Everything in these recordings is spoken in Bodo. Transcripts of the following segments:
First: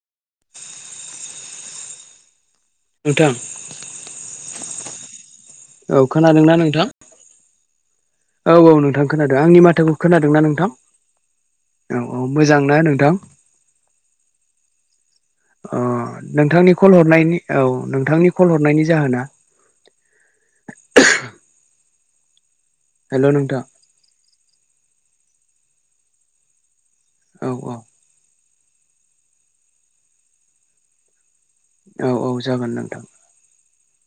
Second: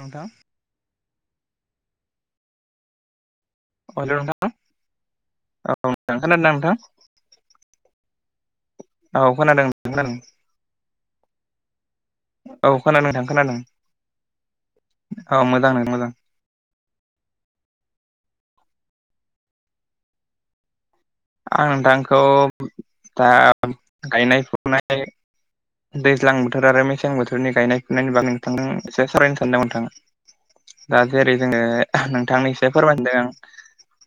नोंथां नोंथां [unintelligible] औ नोंथां खोनादों ना खोनादोंना नोंथां औ औ नोंथां खोनादों आंनि माथौखौ खोनादों ना नोंथां औ औ मोजांना औ खोनादों नोंथां? खोनादों औ मोजां ओ नोंथां मोजां नोंथांनि कल हरनायनि औ नोंथांनि कल हरनायनि जाहोना आं नोंथांखौ हेल' दा नोंथां गायनाय फुनाय दैज्लां बोथोर आरो मेसें औ बोथोरनि औ गायनाय फुनायनि बाग थांदों इसे सावरायनो सानदोंमोन नोंथाङा दा जेरै जो औ औ जागोन नोंथांनिसे नोंथां फोरमायदों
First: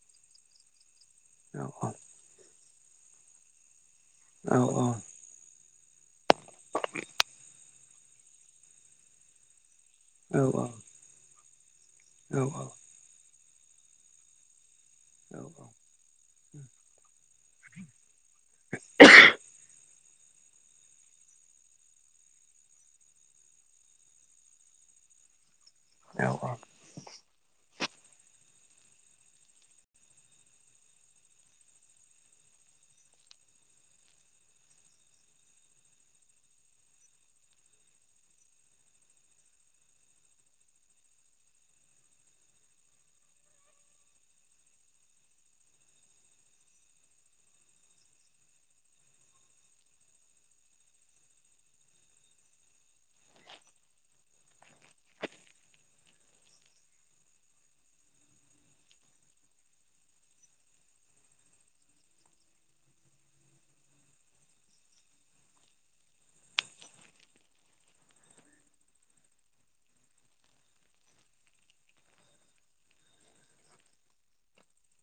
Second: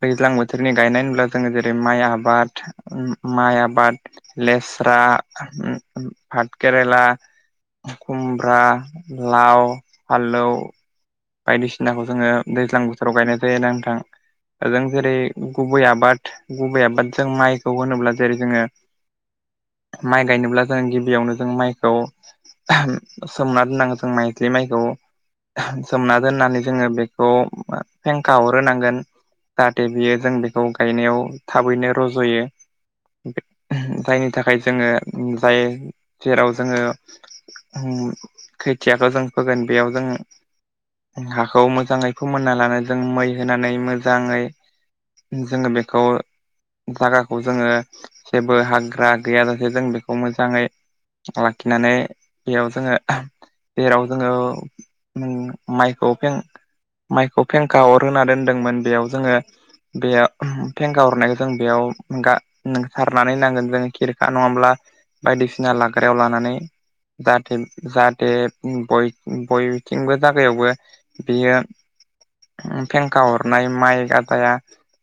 दैज्लां बोथोरनि गायनाय ब्ला जोङो औ जेरै औ माइ आबाद ओम माइ आबाद औ औ लेस्रा ओम भाट केरला खुमब्रा लाव औ फल्लौ बायदिसिनाखौ जोङो औ दैज्लां बोथोराव गायनाय जायो ना नोंथां जों जेरै गुबै आबाद गुबै आबाद जों माइखौ होनोब्ला जेरै जोङो माइ गायनोब्ला जों गिबियावनो जों माइखौ सोमना दोननांगौ जों माइथ्लि माइखौ सोमना औ दोननानै जोङो बे खौ फेंखा हरहोनांगोन जाहाथे बियो जों बेखौ गायनायाव थाबैनो रज'यो जायनि थाखाय जोङो जाय जेराव जोङो ओम खोथियाखौ जों फोगोन बेयाव जों हाखौ मोजाङै फोमोनना लानो जों मै होनानै मोजाङै जोङो बेखौ जागाखौ जोङो जेबो हाग्रा गैयाजासे जों बेखौ मोजाङै लाखिनानै बेयाव जोङो जेराव जोङो माइखौ फें माइखौ फेंखा अर होना दोनदोंमोन बेयाव जोङो बेयाव फेंखा हरनायखौ जों बेयाव गार नों सारनानै होनांगोन जों खेरखा नङाब्ला बायदिसिना लाग्रायाव लानानै जाहाथे जाहाथे बयब बयथिंबो जागायावबो बेयो फेंखा हरनाय माइ गादाया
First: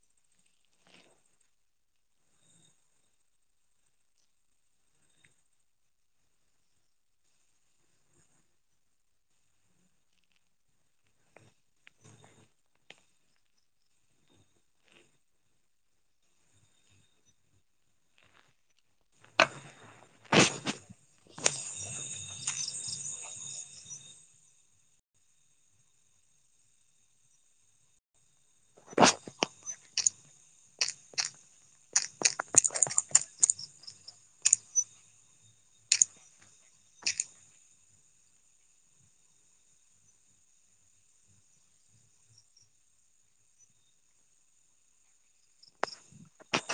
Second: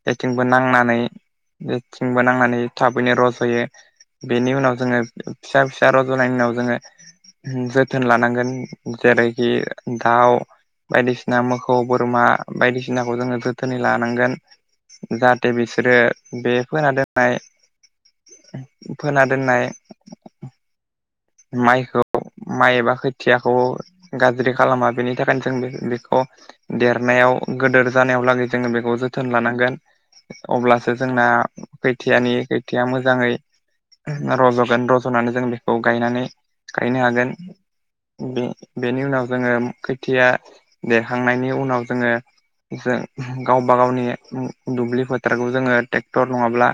बेथिंबो नांनानै बेथिंबो नांनानै थाबैनो रज'यो बेनि उनाव जोङो फिसा फिसा रज'नायनि उनाव जोङो जोथोन लानांगोन जेरैखि दाउ बायदिसिना मोसौ बोरमा बायदिसिनाखौ जोङो जोथोनै लानांगोन। जाहाथे बिसोरो बे खोन दोननाय [unintelligible] फोना दोननाय माइखौ माइ एबा खोथियाखौ गाज्रि खालामा बेनि थाखायनो जों बेखौ देरनायाव गोदोर जानायाव लागै जोङो बेखौ जोथोन लानांगोन। अब्लासो जोंना खैथियानि खैथिया मोजाङै रज'गोन रज'नानै जों बेखौ गायनानै गायनो हागोन। बे बेनि उनाव जोङो खैथिया देरखांनायनि उनाव जोङो जों गावब गावनि दुब्लि फोथारखौ जोङो ट्रेक्टर नङाब्ला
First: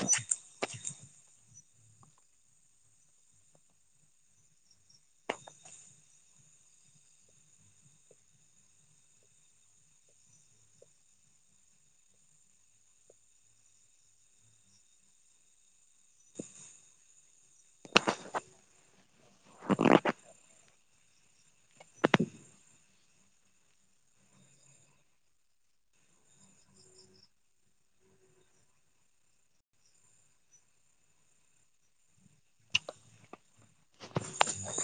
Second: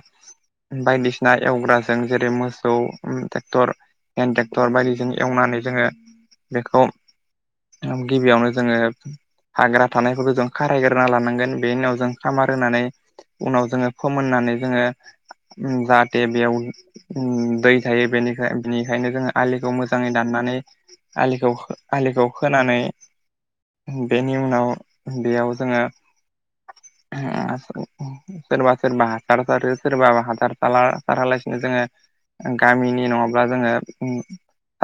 बायदिसिना एवग्राजों जेरै मोसौ ट्रेक्टर हेन्द ट्रेक्टर बायदिजों एवनानै जोङो बेखौ थाम गिबियावनो जोडो हाग्रा थानायफोरखौ जों खारायग्रोना लानांगोन बेनि उनाव जों खामार होनानै उनाव जोङो फोमोननानै जोङो जाहाथे बेयाव दै थायो बेनिखाय बेनिखायनो जोङो आलिखौ मोजाङै दाननानै आलिखौ आलिखौ खोनानै बेनि उनाव बेयाव जोङो सोरबा सोरबा हासार सारो सोरबा हासार सारालासिनो जोङो गामिनि नङाब्ला जोङो ओ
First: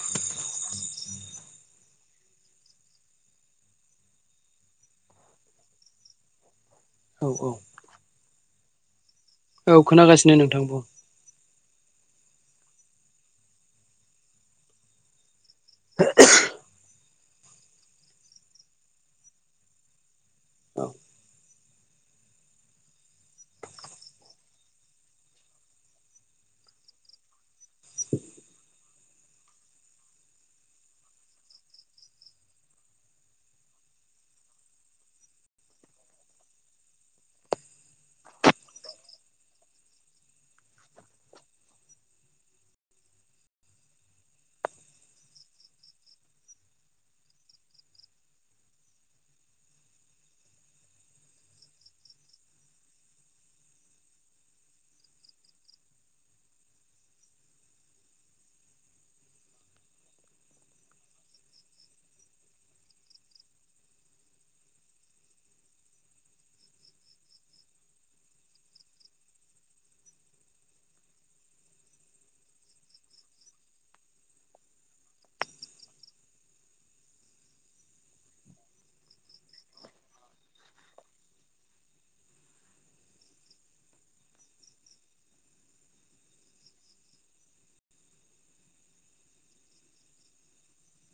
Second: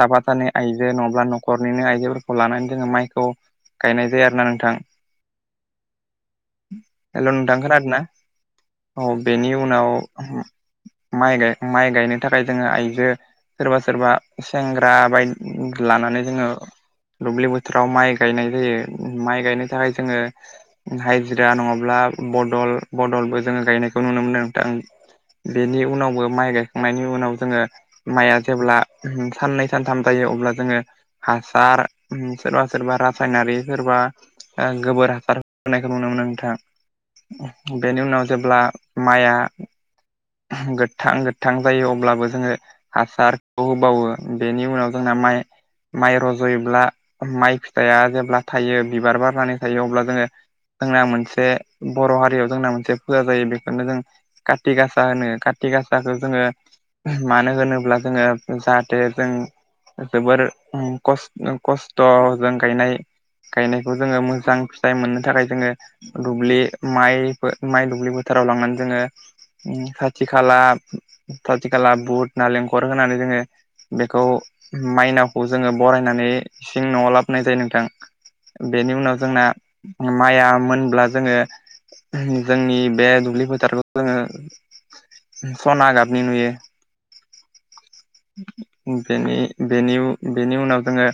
सााबा सानै आइजो नङाब्ला न'खरनिनो आइजोफोरखौ लानानै जोङो माइखौ गायनाय जायो आरोना नोंथां। हेल' औ नोंथां औ खोनादों ना औ बेनि खोनागासिनो उनाव नोंथां बुं माइ गाय माइ गायनो थाखाय जोङो आइजो सोरबा सोरबा सेंग्रा बायदि लानानै जोङो दुब्लि बोथोराव माइ गायनाय जायो माइ गायनो थाखाय जोङो औ हाजिरा नङाब्ला बदल बदलबो जोङो गायनायखौ नुनो मोनदों नोंथां। बेनि उनावबो माइ गायखांनायनि उनाव जोङो माइआ जेब्ला साननै सानथाम जायो अब्ला जोङो हासार सोरबा सोरबा रासायनारि सोरबा गोबोर हासार होनायखौ नुनो मोनो। नोंथां बेनि उनाव जेब्ला माइआ गोथां गोथां जायो अब्लाबो जोङो हासारखौ होबावो बेनि उनाव जोंना माइ माइ रज'योब्ला माइ फिथाइआ जेब्ला थायो बिबार बारनानै थायो अब्ला जोङो जोंना मोनसे बर' हारियाव जोंना मोनसे फुजा जायो बेफोरनो जों काति गासा होनो। काति गासाखौ जोङो मानो होनोब्ला जोङो जाहाथे जों जोबोर खस्थ'जों गायनाय गायनायखौ जोङो मोजां फिथाइ मोननो थाखाय जोङो दुब्लि माइ माइ दुब्लि बोथोर जला [unintelligible] खर होनानै जोङो बेखौ माइनावखौ जोङो बरायनानै इसिं न'आव लाबोनाय जायो नों नोंथां बेनि उनाव जोंना माइआ मोनब्ला जोङो जोंनि बे दुब्लि फोथारखौ जोङो सना गाबनि नुयो। बेनि बेनि उनाव जोङो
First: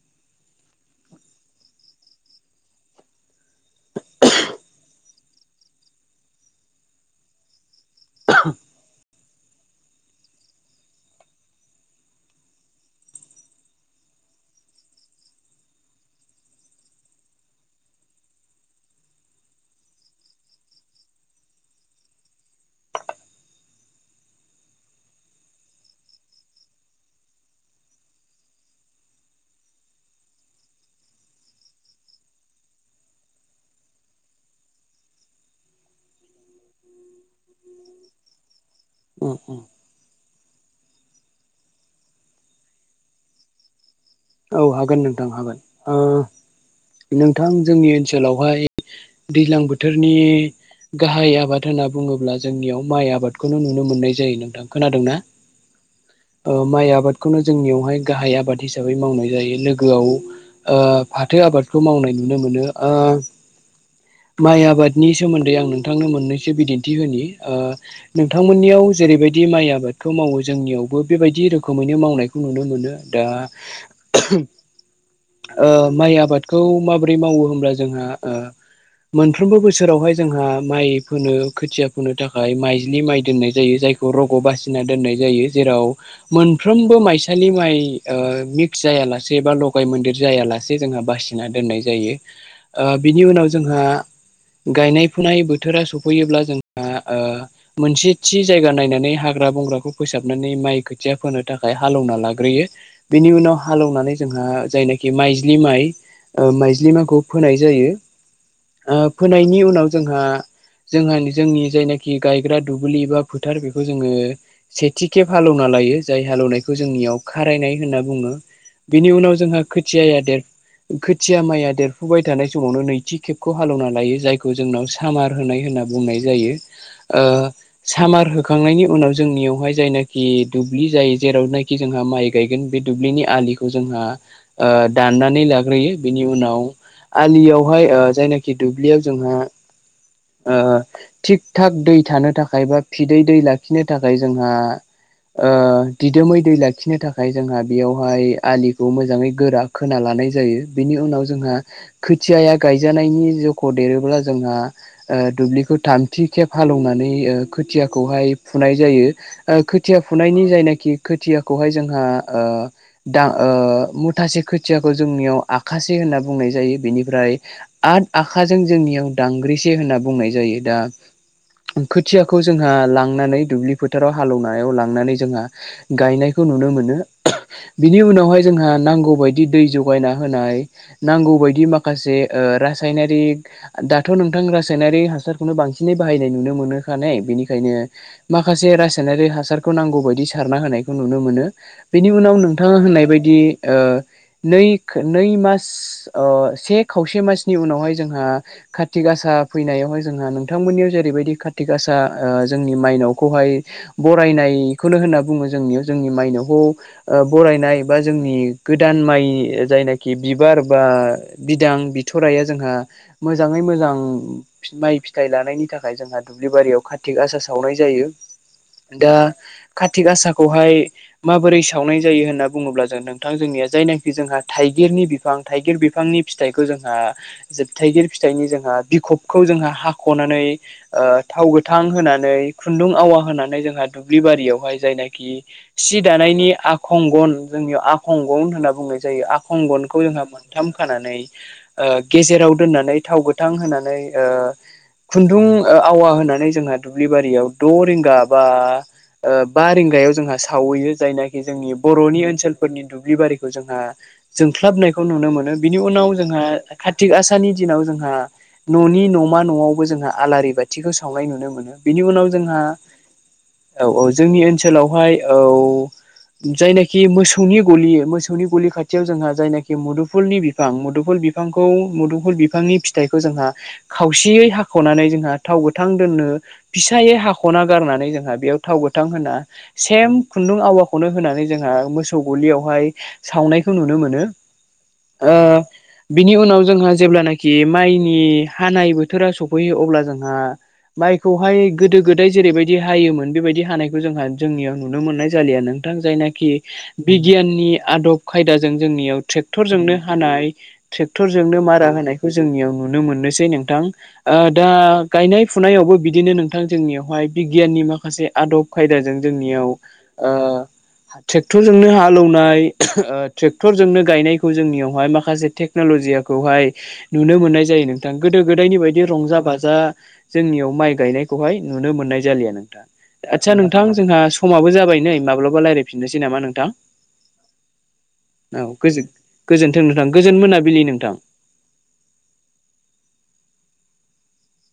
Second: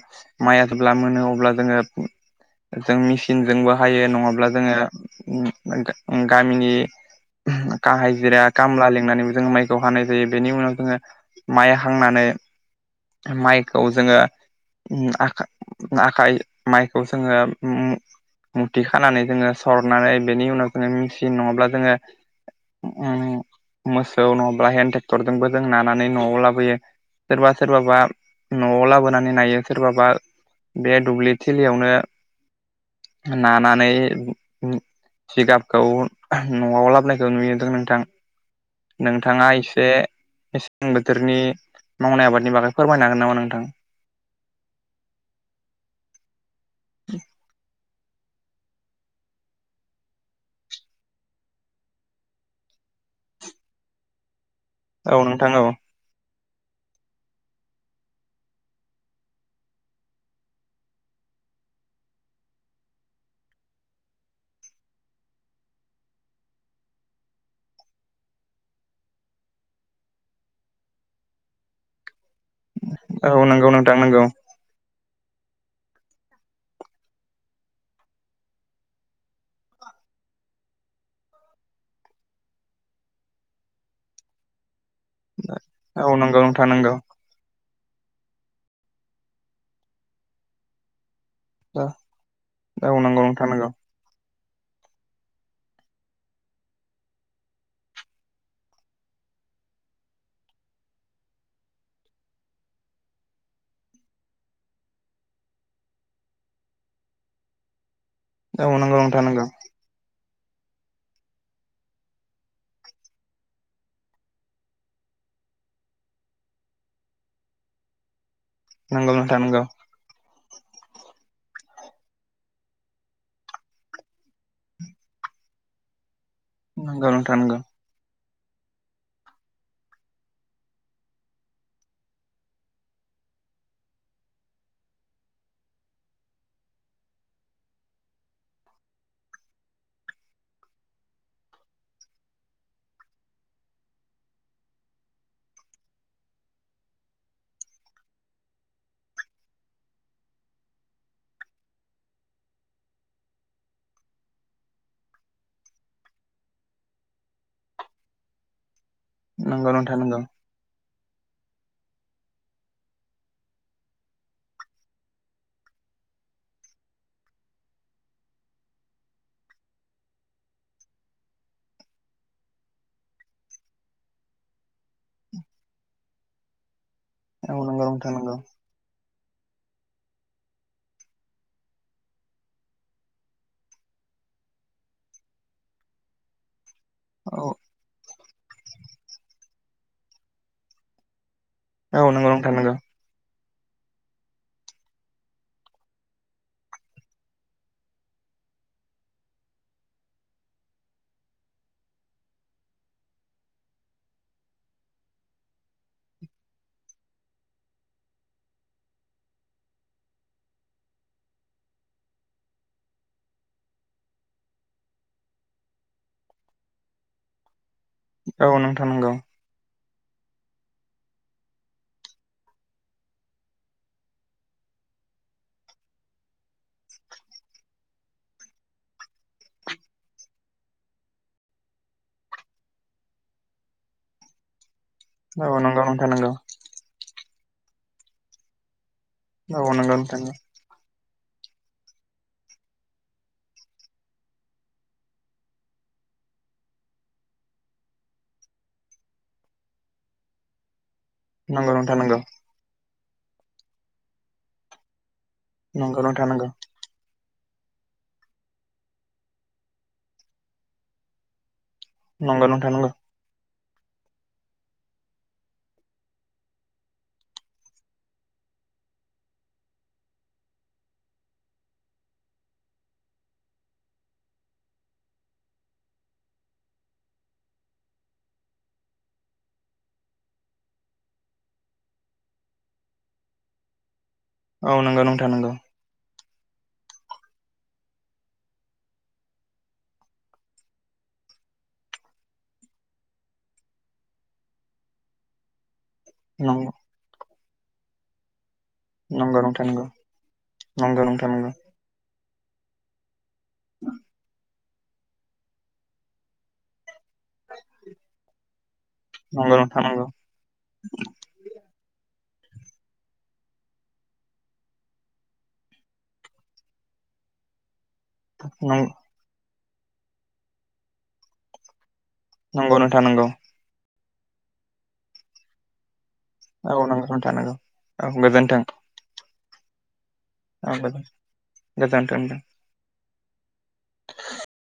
माइया जेब्ला मोनो अब्ला जोङो गु [inaudible] जों मेचिनजोंबो हायो नङाब्ला जोङो गामिनि हाजिरा खामला लेंंनानैबो जोङो माइखौ हानाय जायो बेनि उनाव जोङो माइ हांनानै माइखौ जोङो। आ आखाइ माइखौ जोङो ओम मुथि खानानै जोङो सरनानै बेनि उनाव जोङो मेचिन नङाब्ला जोङो मे मोसौ नङाब्ला हन्द ट्रेक्टरजोंबो जों नानानै न'आव लाबोयो सोरबा सोरबाबा न'आव लाबोनानै नायो सोरबाबा बे दुब्लिथिलियावनो नानानै उम जिगाबखौ न'आव लाबोनायखौ नुयोद्रो नोंथां। उम नोंथाङा उम एसे मेसें बोथोरनि मावनाय आबादनि बागै फोरमायनो हागोन नामा नोंथां? औ हागोन नोंथां हागोन ओ नोंथां जोंनि ओनसोलावहाय दैज्लां बोथोरनि गाहाय आबाद होनना बुङोब्ला जोंनियाव माइ आबादखौनो नुनो मोननाय जायो नोंथां। खोनादोंना औ नोंथां औ। ओ माइ आबादखौनो जोंनियावहाय गाहाय आबाद हिसाब बै मावनाय जायो लोगोआव ओ फाथो आबादखौ मावनाय नुनो मोनो ओ माइ आबादनि सोमोन्दै आं नोंथांनो मोननैसो बिदिन्थि होनि ओ नोंथांमोननियाव जे ओरैबायदि माइ आबादथ' मावो जोंनियावबो बेबायदि रोखोमैनो मावनाय खौ नुनो मोनो दा औ नंगौ नोंथां नंगौ ओ माइ आबादखौ माबोरै मावो होमब्ला जोंहा ओ मोनफ्रोमबो बोसोरावहाय जोंहा माइ फुनो खोथिया फुनो थाखाय माइज्लि माइ दोननाय जायो जायखौ रग' बासिना दोननाय जायो जेराव औ नंगौ नोंथां नंगौ मोनफ्रोमबो माइसालि माइ ओ मिक्स जायालासे बा लगाय मोनदिर जायालासे जोंहा बासि ना दोननाय औ जायो ओ नंगौ बिनि उनाव नोंथां नंगौ जोंहा गायनाय फुनाय बोथोरा सफैयोब्ला जोंहा ओ मोनसे थि जायगा नायनानै हाग्रा बंग्राखौ फोसाबनानै माइ खोथिया फोनो थाखाय हालौना लाग्रोयो बेनि उनाव हालौनानै जोंहा जायनाखि माइज्लि माइ ओ माइज्लि माइखौ फोनाय जायो। औ ओ नंगौ नोंथां नंगौ फोनायनि उनाव जोंहा जों आंनि जोंनि जायनाखि गायग्रा दुब्लि बा फोथार बेखौ जोङो सेथि खेफालु खना लायो जाय हाल एवनायखौ जोंनियाव खारायनाय होनना बुङो। बेनि नंगौ उनाव नोंथां जोंहा नंगौ खोथिया या देर खोथिया माइया देरफुबाय थानाय समावनो नैथि खेब खौ हालौना लायो जायखौ जोंनाव सामार होनाय होनना बुंनाय जायो नंगौ नोंथां ओ नंगौ सामार हो खांनायनि उनाव जोंनियावहाय जायनाखि दुब्लि जायो जेरावनाखि जोंहा माइ गायगोन बे दुब्लिनि आ लिखौ जोंहा ओ दाननानै लाग्रोयो बिनि उनाव आलिआवहाय ओ जायनाखि दुब्लियाव जोङो ओ थिग थाग दै थानो थाखाय बा फिदै दै लाखिनो थाखाय जोंहा ओ दिदोमै दै लाखिनो थाखाय जोंहा बेयावहाय आलिखौ मोजाङै गोरा खोना ला नाय जायो बेनि उनाव जोंहा खोथियाया गाय जानायनि जख' देरोब्ला जोंहा ओ दुब्लिखौ थामथि खेब हालौनानै ओ खोथिया खौहाय फुनाय जायो ओ नंगौ नोंथां खोथिया नंगौ फुनायनि जायनाखि खोथियाखौहाय जोंहा ओ दा ओ मुथासे खोथियाखौ जोंनियाव आखासे होनना बुंनाय जायो बेनिफ्राय आठ आखाजों जोंनियाव दांग्रिसे होनना बुंनाय जायो दा खोथियाखौ जोंहा लांनानै दुब्लि फोथाराव हाल एवनायाव लांनानै जोंहा गायनायखौ नुनो मोनो। औ नंगौ बिनि नोंथां नंगौ उनावहाय जोंहा नांगौ बाय दि दै जगायना होनाय नांगौ बायदि माखासे ओ रास सायनारिक दाथ' नोंथां रासायनारि हासारखौनो बांसिनै बाहायनाय नुनो मोनो। नानै औ बेनिखायनो माखासे रासायनारि हासारखौ नांगौ बायदि सारना होनायखौ नुनो मोनो। औ बेनि नंगौ उनाव नोंथां नंगौ नोंथाङा होननाय बायदि ओ नै खो नै मास अ से खावसे मास नि उनावहाय जोंहा खाथि गासा फैनायावहाय जोंहा नोंथांमोननियाव जेरैबायदि खाथि गासा ओ जोंनि मायनावखौहाय बरायनायखौनो होनना बुङो जोंनियाव जोंनि मायनावखौ ओ बर रायनाय बा जोंनि गोदान माइ जायनाखि बिबार बा बिदां बि थराया जोंहा मोजाङै मोजां फि माइ फिथाइ लानायनि थाखाय जोंहा दुब्लिबारियाव खाथि गासा सावनाय जायो औ नोंथां नंगौ दा। कार्तिक आसाखौहाय माबोरै सावनाय जायो होनना बुङोब्ला जों नोंथां जोंनिया जायनाखि जोंहा थाइ गिरनि बिफां थाइगिर बिफांनि फिथाइखौ जों। ओ जोब थायगिर फिथाइनि जोंहा बिखबखौ जोंहा हाख'नानै थाव गोथां होनानै खुन्दुं आवा होनानै जोंहा दुब्लि बारियावहाय जायनाखि औ नंगौ सि नोंथां नंगौ दानायनि आखंगन जोंनियाव आखंगन होनना बुङो जायो औ नंगौ आखंगनखौ नोंथां जोंहा नंगौ मोनथाम होखानानै ओ गेजेराव दोननानै थाव गोथां होनानै। खुन्दुं आवा होनानै जोंहा दुब्लि बारियाव द' रिंगा बा। बा रिंगायाव जोंहा सावैयो। जायनाखि जोंनि नोंथां नंगौ बर'नि ओनसोलफोरनि दुब्लि बारिखौ जोंहा जोंख्लबनायखौ नुनो मोनो। बिनि नंगौ उनाव नोंथां जोंहा। नंगौ थिग आसनि दिनाव जोंहा न'नि न'मा न'आवबो जोंहा आलारि बाथिखौ सावनाय नुनो मोनो। बिनि उनाव नंगौ जोंहा नोंथां नंगौ औ औ जोंनि ओनसोलावहाय औ। जायनाखि मोसौनि गलि मोसौनि गलि खाथियाव जोंहा जायनाखि मुदुफुलनि बिफां मुदुफुल बिफां। बिफांखौ मुदुंफुल बिफांनि फिथाइखौ जोंहा खावसेयै हाख'नानै जोंहा थाव गोथां दोननो। फिसायै हाख'ना गारनानै जोंहा बेयाव थाव गोथां होना सेम खुन्दुं आवाखौनो होनानै। जोंहा मोसौ गलियावहाय सावनायखौ नुनो मोनो। औ नंगौ नोंथा नोंगौ। ओ बिनि उनाव जोंहा जेब्लानाखि माइनि हानाय बोथोरा सफैयो अब्ला जोंहा। माइखौहाय गोदो गोदाय जेरैबायदि हायोमोन बेबायदि हानायखौ जोंहा जोंनियाव नुनो मोननाय जालिया नों। जायनाखि नंगौ बिगियाननि आदब खायदा। जों जोंनियाव नंगौ नोंथां ट्रेक्टर नंगौ जोंनो हानाय नंगौ ट्रेक्टर नोंथां जोंनो मारा होनायखौ जोंनियाव नुनो मोननोसै। नोंथां दा गायनाय फुनायावबो बिदिनो नोंथां जोंनियाव। हाय बिगियाननि माखासे आदब खायदाजों जोंनियाव। नंगौ ट्रेक्टरजोंनो हाललौनाय ट्रेक्टरजोंनो गायनायखौ जोंनियावहाय माखासे टे टेकन'ल'जि खौहाय नुनो मोननाय जायो नोंथां गोदो गोदायनि बायदि रंजा बाजा। जा जोंनियाव माइ गायनायखौहाय नुनो मोननाय जालिया नंगौ नोंथां नंगौ आदसा नोंथां। जोंहा समाबो जाबाय नै माब्लाबा रायलायफिनसै। नोसै नामा नोंथां औ नंगौ नोंथां नंगौ औ गोजोन्थों औ गोजोनथों नोंथां। मोनाबिलि नोंथां [inaudible] [inaudible]